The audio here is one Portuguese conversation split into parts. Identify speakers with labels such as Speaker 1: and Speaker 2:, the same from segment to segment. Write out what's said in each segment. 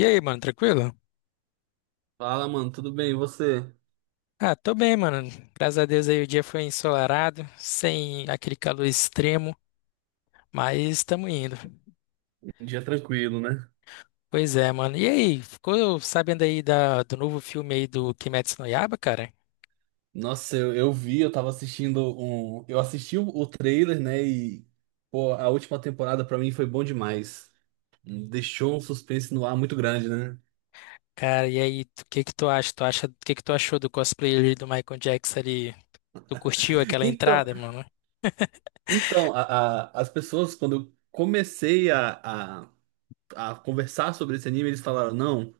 Speaker 1: E aí, mano, tranquilo?
Speaker 2: Fala, mano, tudo bem? E você?
Speaker 1: Ah, tô bem, mano. Graças a Deus aí o dia foi ensolarado, sem aquele calor extremo, mas estamos indo.
Speaker 2: Um dia tranquilo, né?
Speaker 1: Pois é, mano. E aí, ficou sabendo aí do novo filme aí do Kimetsu no Yaiba, cara?
Speaker 2: Nossa, eu vi, eu tava assistindo um. Eu assisti o trailer, né? E, pô, a última temporada pra mim foi bom demais. Deixou um suspense no ar muito grande, né?
Speaker 1: Cara, e aí, o que que tu acha? O que que tu achou do cosplay ali do Michael Jackson ali? Tu curtiu aquela
Speaker 2: Então,
Speaker 1: entrada, mano?
Speaker 2: então, as pessoas, quando eu comecei a conversar sobre esse anime, eles falaram: não.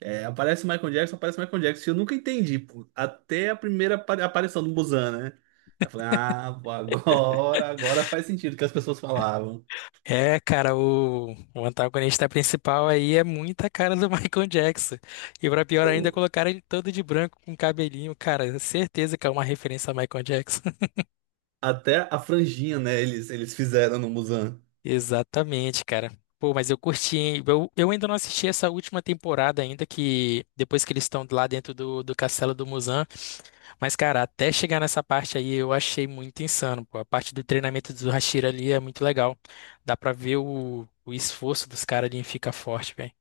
Speaker 2: É, aparece o Michael Jackson, aparece o Michael Jackson. E eu nunca entendi, pô. Até a primeira aparição do Muzan, né? Eu falei, ah, pô, agora faz sentido o que as pessoas falavam.
Speaker 1: É, cara, o antagonista principal aí é muita cara do Michael Jackson. E pra pior ainda,
Speaker 2: O-
Speaker 1: colocaram ele todo de branco com cabelinho, cara. Certeza que é uma referência a Michael Jackson.
Speaker 2: Até a franjinha, né? Eles fizeram no Muzan.
Speaker 1: Exatamente, cara. Pô, mas eu curti, hein? Eu ainda não assisti essa última temporada ainda, que depois que eles estão lá dentro do castelo do Muzan. Mas, cara, até chegar nessa parte aí, eu achei muito insano, pô. A parte do treinamento do Hashira ali é muito legal. Dá pra ver o esforço dos caras ali em ficar forte, velho.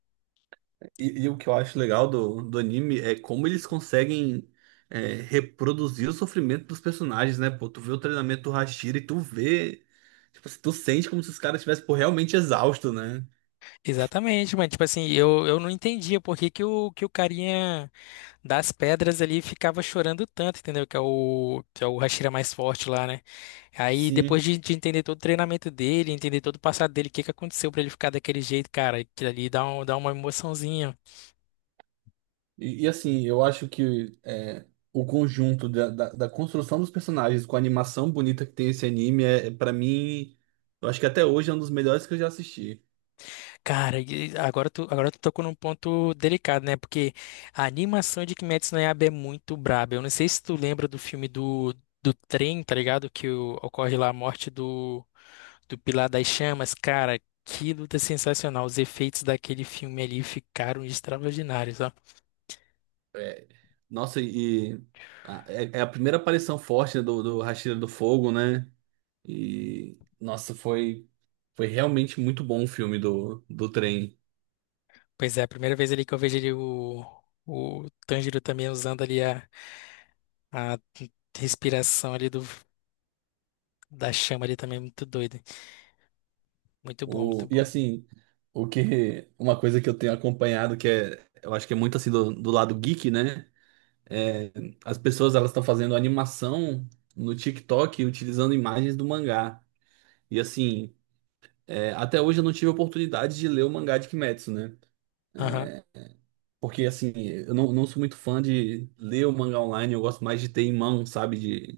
Speaker 2: E o que eu acho legal do anime é como eles conseguem é, reproduzir o sofrimento dos personagens, né? Pô, tu vê o treinamento do Hashira e tu vê. Tipo assim, tu sente como se os caras estivessem, pô, realmente exaustos, né?
Speaker 1: Exatamente, mas tipo assim, eu não entendia por que que o carinha das pedras ali ficava chorando tanto, entendeu? Que é o Hashira mais forte lá, né? Aí depois
Speaker 2: Sim.
Speaker 1: de entender todo o treinamento dele, entender todo o passado dele, o que que aconteceu pra ele ficar daquele jeito, cara, aquilo ali dá uma emoçãozinha.
Speaker 2: E, assim, eu acho que é, o conjunto da construção dos personagens com a animação bonita que tem esse anime, é, é, para mim, eu acho que até hoje é um dos melhores que eu já assisti.
Speaker 1: Cara, e agora agora tu tocou num ponto delicado, né? Porque a animação de Kimetsu no Yaiba é muito braba. Eu não sei se tu lembra do filme do trem, tá ligado? Que ocorre lá a morte do Pilar das Chamas. Cara, que luta sensacional. Os efeitos daquele filme ali ficaram extraordinários, ó.
Speaker 2: É, nossa, e é a primeira aparição forte, né, do Hashira do Fogo, né? E, nossa, foi realmente muito bom o filme do trem.
Speaker 1: Pois é, a primeira vez ali que eu vejo ali o Tanjiro também usando ali a respiração ali da chama ali também, é muito doido. Muito bom, muito
Speaker 2: E
Speaker 1: bom.
Speaker 2: assim, uma coisa que eu tenho acompanhado, que é, eu acho que é muito assim do lado geek, né? É, as pessoas elas estão fazendo animação no TikTok utilizando imagens do mangá. E assim, é, até hoje eu não tive a oportunidade de ler o mangá de Kimetsu, né? Porque assim, eu não sou muito fã de ler o mangá online, eu gosto mais de ter em mão, sabe?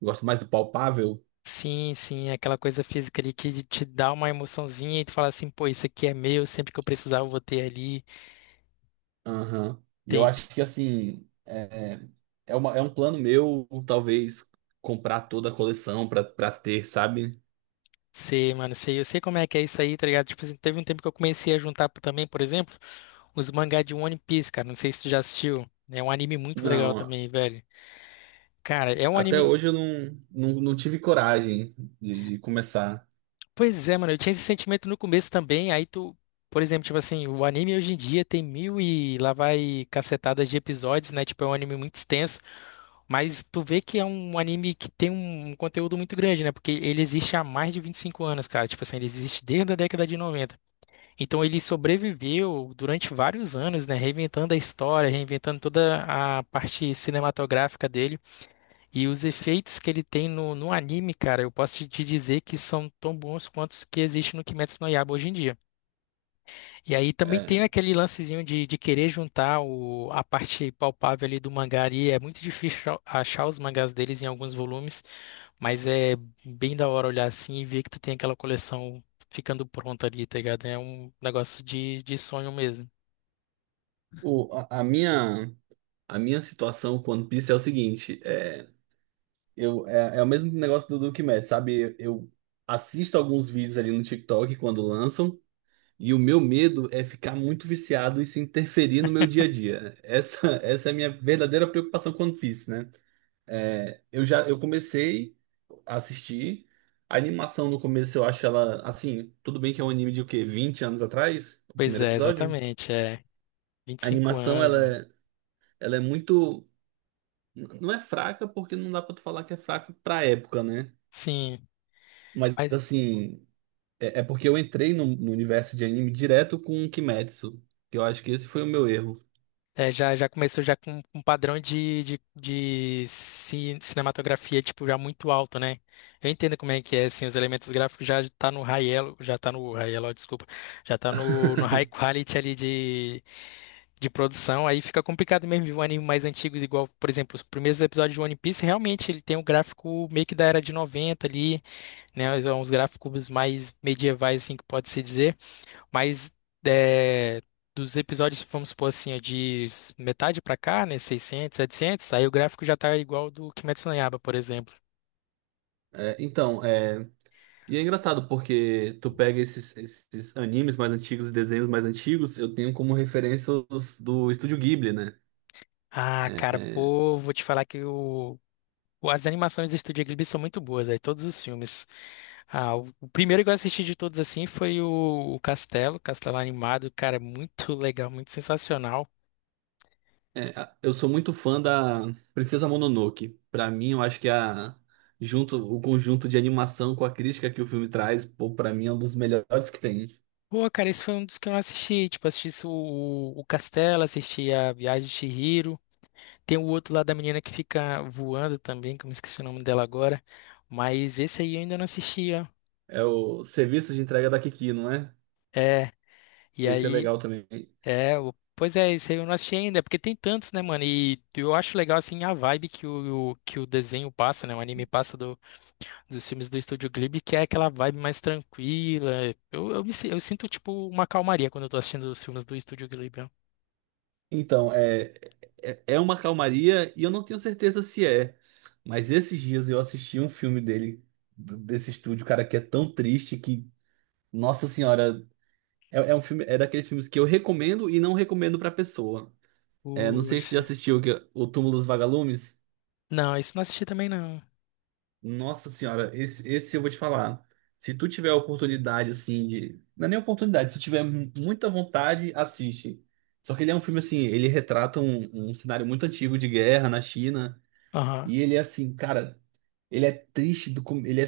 Speaker 2: Eu gosto mais do palpável.
Speaker 1: Sim, sim, é aquela coisa física ali que te dá uma emoçãozinha e tu fala assim, pô, isso aqui é meu, sempre que eu precisar eu vou ter ali.
Speaker 2: Aham. E eu
Speaker 1: Tem,
Speaker 2: acho que assim, é um plano meu, talvez, comprar toda a coleção para ter, sabe?
Speaker 1: mano, eu sei como é que é isso aí, tá ligado? Tipo assim, teve um tempo que eu comecei a juntar também, por exemplo, os mangá de One Piece, cara, não sei se tu já assistiu, né? É um anime muito legal
Speaker 2: Não.
Speaker 1: também, velho. Cara, é um
Speaker 2: Até
Speaker 1: anime.
Speaker 2: hoje eu não tive coragem de começar.
Speaker 1: Pois é, mano, eu tinha esse sentimento no começo também, aí tu. Por exemplo, tipo assim, o anime hoje em dia tem mil e lá vai cacetadas de episódios, né? Tipo, é um anime muito extenso. Mas tu vê que é um anime que tem um conteúdo muito grande, né? Porque ele existe há mais de 25 anos, cara. Tipo assim, ele existe desde a década de 90. Então ele sobreviveu durante vários anos, né? Reinventando a história, reinventando toda a parte cinematográfica dele. E os efeitos que ele tem no anime, cara, eu posso te dizer que são tão bons quanto os que existem no Kimetsu no Yaiba hoje em dia. E aí também tem
Speaker 2: É,
Speaker 1: aquele lancezinho de querer juntar a parte palpável ali do mangá e é muito difícil achar os mangás deles em alguns volumes, mas é bem da hora olhar assim e ver que tu tem aquela coleção ficando pronta ali, tá ligado? É um negócio de sonho mesmo.
Speaker 2: o, a, a minha, a minha situação com One Piece é o seguinte: é o mesmo negócio do Duke Mad, sabe? Eu assisto alguns vídeos ali no TikTok quando lançam, e o meu medo é ficar muito viciado e se interferir no meu dia a dia. Essa é a minha verdadeira preocupação com One Piece, né? É, eu já eu comecei a assistir. A animação no começo eu acho ela assim, tudo bem que é um anime de o quê? 20 anos atrás, o
Speaker 1: Pois
Speaker 2: primeiro
Speaker 1: é,
Speaker 2: episódio.
Speaker 1: exatamente, é vinte e
Speaker 2: A
Speaker 1: cinco
Speaker 2: animação
Speaker 1: anos,
Speaker 2: ela
Speaker 1: mano.
Speaker 2: é, ela é muito não é fraca porque não dá pra tu falar que é fraca pra época, né?
Speaker 1: Sim.
Speaker 2: Mas
Speaker 1: Mas-
Speaker 2: assim, é porque eu entrei no, no universo de anime direto com o Kimetsu, que eu acho que esse foi o meu erro.
Speaker 1: É, já começou já com um padrão de cinematografia, tipo, já muito alto, né? Eu entendo como é que é, assim, os elementos gráficos já tá no high elo, já tá no high elo, desculpa, já tá no high quality ali de produção, aí fica complicado mesmo ver um anime mais antigo, igual, por exemplo, os primeiros episódios de One Piece, realmente ele tem um gráfico meio que da era de 90 ali, né? Uns gráficos mais medievais, assim, que pode-se dizer. Mas é, dos episódios, vamos supor assim, é de metade pra cá, né? 600, 700, aí o gráfico já tá igual do Kimetsu no Yaiba, por exemplo.
Speaker 2: É, então, é, e é engraçado porque tu pega esses animes mais antigos e desenhos mais antigos, eu tenho como referência os do Estúdio Ghibli, né?
Speaker 1: Ah, cara,
Speaker 2: É,
Speaker 1: pô, vou te falar que as animações do Estúdio Ghibli são muito boas, aí todos os filmes. Ah, o primeiro que eu assisti de todos assim foi o Castelo Animado, cara, muito legal, muito sensacional.
Speaker 2: eu sou muito fã da Princesa Mononoke. Pra mim, eu acho que a junto o conjunto de animação com a crítica que o filme traz, pô, para mim é um dos melhores que tem.
Speaker 1: Pô, cara, esse foi um dos que eu não assisti, tipo, assisti o Castelo, assisti a Viagem de Chihiro. Tem o outro lá da menina que fica voando também, que eu me esqueci o nome dela agora. Mas esse aí eu ainda não assisti, ó.
Speaker 2: É o serviço de entrega da Kiki, não é?
Speaker 1: É, e
Speaker 2: Esse é
Speaker 1: aí,
Speaker 2: legal também.
Speaker 1: é, pois é, esse aí eu não assisti ainda, porque tem tantos, né, mano? E eu acho legal, assim, a vibe que que o desenho passa, né? O anime passa dos filmes do Estúdio Ghibli, que é aquela vibe mais tranquila. Eu sinto, tipo, uma calmaria quando eu tô assistindo os filmes do Estúdio Ghibli, ó.
Speaker 2: Então, é uma calmaria e eu não tenho certeza se é. Mas esses dias eu assisti um filme dele, desse estúdio, cara, que é tão triste que, nossa senhora, é um filme, é daqueles filmes que eu recomendo e não recomendo pra pessoa. É, não sei se você já
Speaker 1: Poxa.
Speaker 2: assistiu que- é O Túmulo dos Vagalumes.
Speaker 1: Não, isso não assisti também, não.
Speaker 2: Nossa senhora, esse eu vou te falar. Se tu tiver a oportunidade, assim, de. Não é nem oportunidade, se tu tiver muita vontade, assiste. Só que ele é um filme assim, ele retrata um cenário muito antigo de guerra na China.
Speaker 1: Aham.
Speaker 2: E ele é assim, cara, ele é triste do com- ele é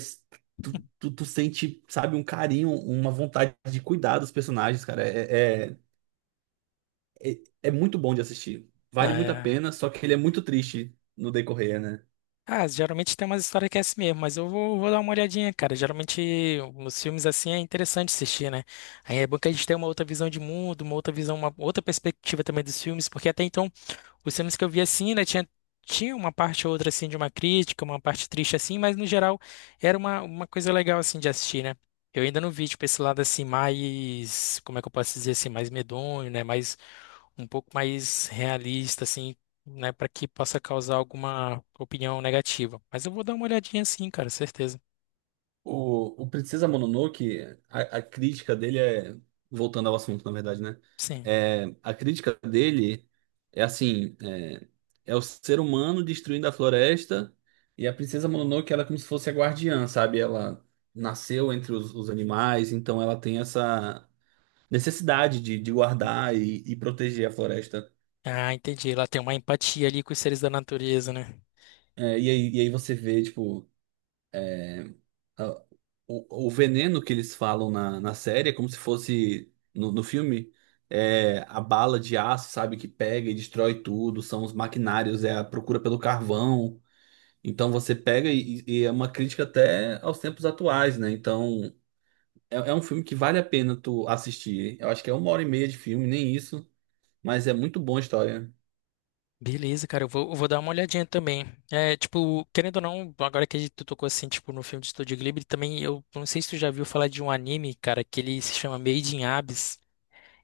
Speaker 2: tu, tu, tu sente, sabe, um carinho, uma vontade de cuidar dos personagens, cara. É, muito bom de assistir. Vale
Speaker 1: Ah,
Speaker 2: muito a
Speaker 1: é.
Speaker 2: pena, só que ele é muito triste no decorrer, né?
Speaker 1: Ah, geralmente tem umas histórias que é assim mesmo, mas eu vou dar uma olhadinha, cara. Geralmente os filmes assim é interessante assistir, né? Aí é bom que a gente tem uma outra visão de mundo, uma outra perspectiva também dos filmes, porque até então os filmes que eu vi assim, né, tinha uma parte ou outra, assim, de uma crítica, uma parte triste, assim, mas no geral era uma coisa legal, assim, de assistir, né? Eu ainda não vi, tipo, esse lado, assim, mais, como é que eu posso dizer, assim, mais medonho, né, mais, um pouco mais realista, assim, né, para que possa causar alguma opinião negativa. Mas eu vou dar uma olhadinha, assim, cara, certeza.
Speaker 2: O Princesa Mononoke, a crítica dele é. Voltando ao assunto, na verdade, né?
Speaker 1: Sim.
Speaker 2: É, a crítica dele é assim: é o ser humano destruindo a floresta e a Princesa Mononoke, ela é como se fosse a guardiã, sabe? Ela nasceu entre os animais, então ela tem essa necessidade de guardar e proteger a floresta.
Speaker 1: Ah, entendi. Ela tem uma empatia ali com os seres da natureza, né?
Speaker 2: É, e aí você vê, tipo. Ah, o veneno que eles falam na série é como se fosse no filme é a bala de aço, sabe, que pega e destrói tudo, são os maquinários, é a procura pelo carvão. Então você pega e é uma crítica até aos tempos atuais, né? Então é, é um filme que vale a pena tu assistir. Eu acho que é uma hora e meia de filme, nem isso, mas é muito boa a história.
Speaker 1: Beleza, cara, eu vou dar uma olhadinha também. É, tipo, querendo ou não, agora que a gente tocou assim, tipo, no filme de Estúdio Ghibli, também eu não sei se tu já viu falar de um anime, cara, que ele se chama Made in Abyss.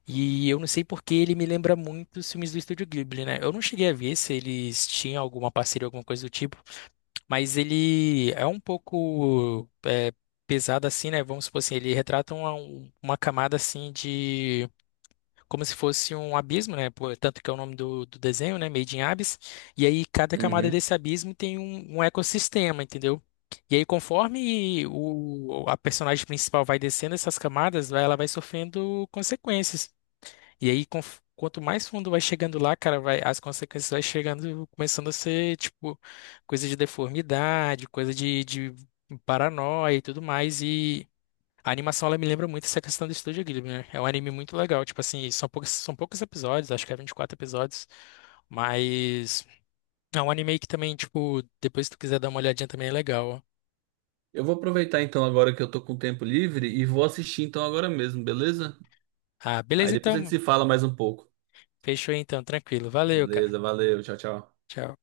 Speaker 1: E eu não sei porque ele me lembra muito os filmes do Estúdio Ghibli, né? Eu não cheguei a ver se eles tinham alguma parceria, alguma coisa do tipo, mas ele é um pouco pesado assim, né? Vamos supor assim, ele retrata uma camada assim de como se fosse um abismo, né? Pô, tanto que é o nome do desenho, né? Made in Abyss. E aí cada camada
Speaker 2: Uhum.
Speaker 1: desse abismo tem um ecossistema, entendeu? E aí conforme a personagem principal vai descendo essas camadas, ela vai sofrendo consequências. E aí quanto mais fundo vai chegando lá, cara, as consequências vai chegando, começando a ser tipo coisa de deformidade, coisa de paranoia e tudo mais. E a animação, ela me lembra muito essa questão do Estúdio Ghibli, né? É um anime muito legal, tipo assim, são poucos episódios, acho que é 24 episódios, mas é um anime que também, tipo, depois se tu quiser dar uma olhadinha também é legal.
Speaker 2: Eu vou aproveitar então agora que eu tô com tempo livre e vou assistir então agora mesmo, beleza?
Speaker 1: Ah,
Speaker 2: Aí
Speaker 1: beleza
Speaker 2: depois a gente
Speaker 1: então,
Speaker 2: se fala mais um pouco.
Speaker 1: fechou então, tranquilo. Valeu, cara.
Speaker 2: Beleza, valeu, tchau, tchau.
Speaker 1: Tchau.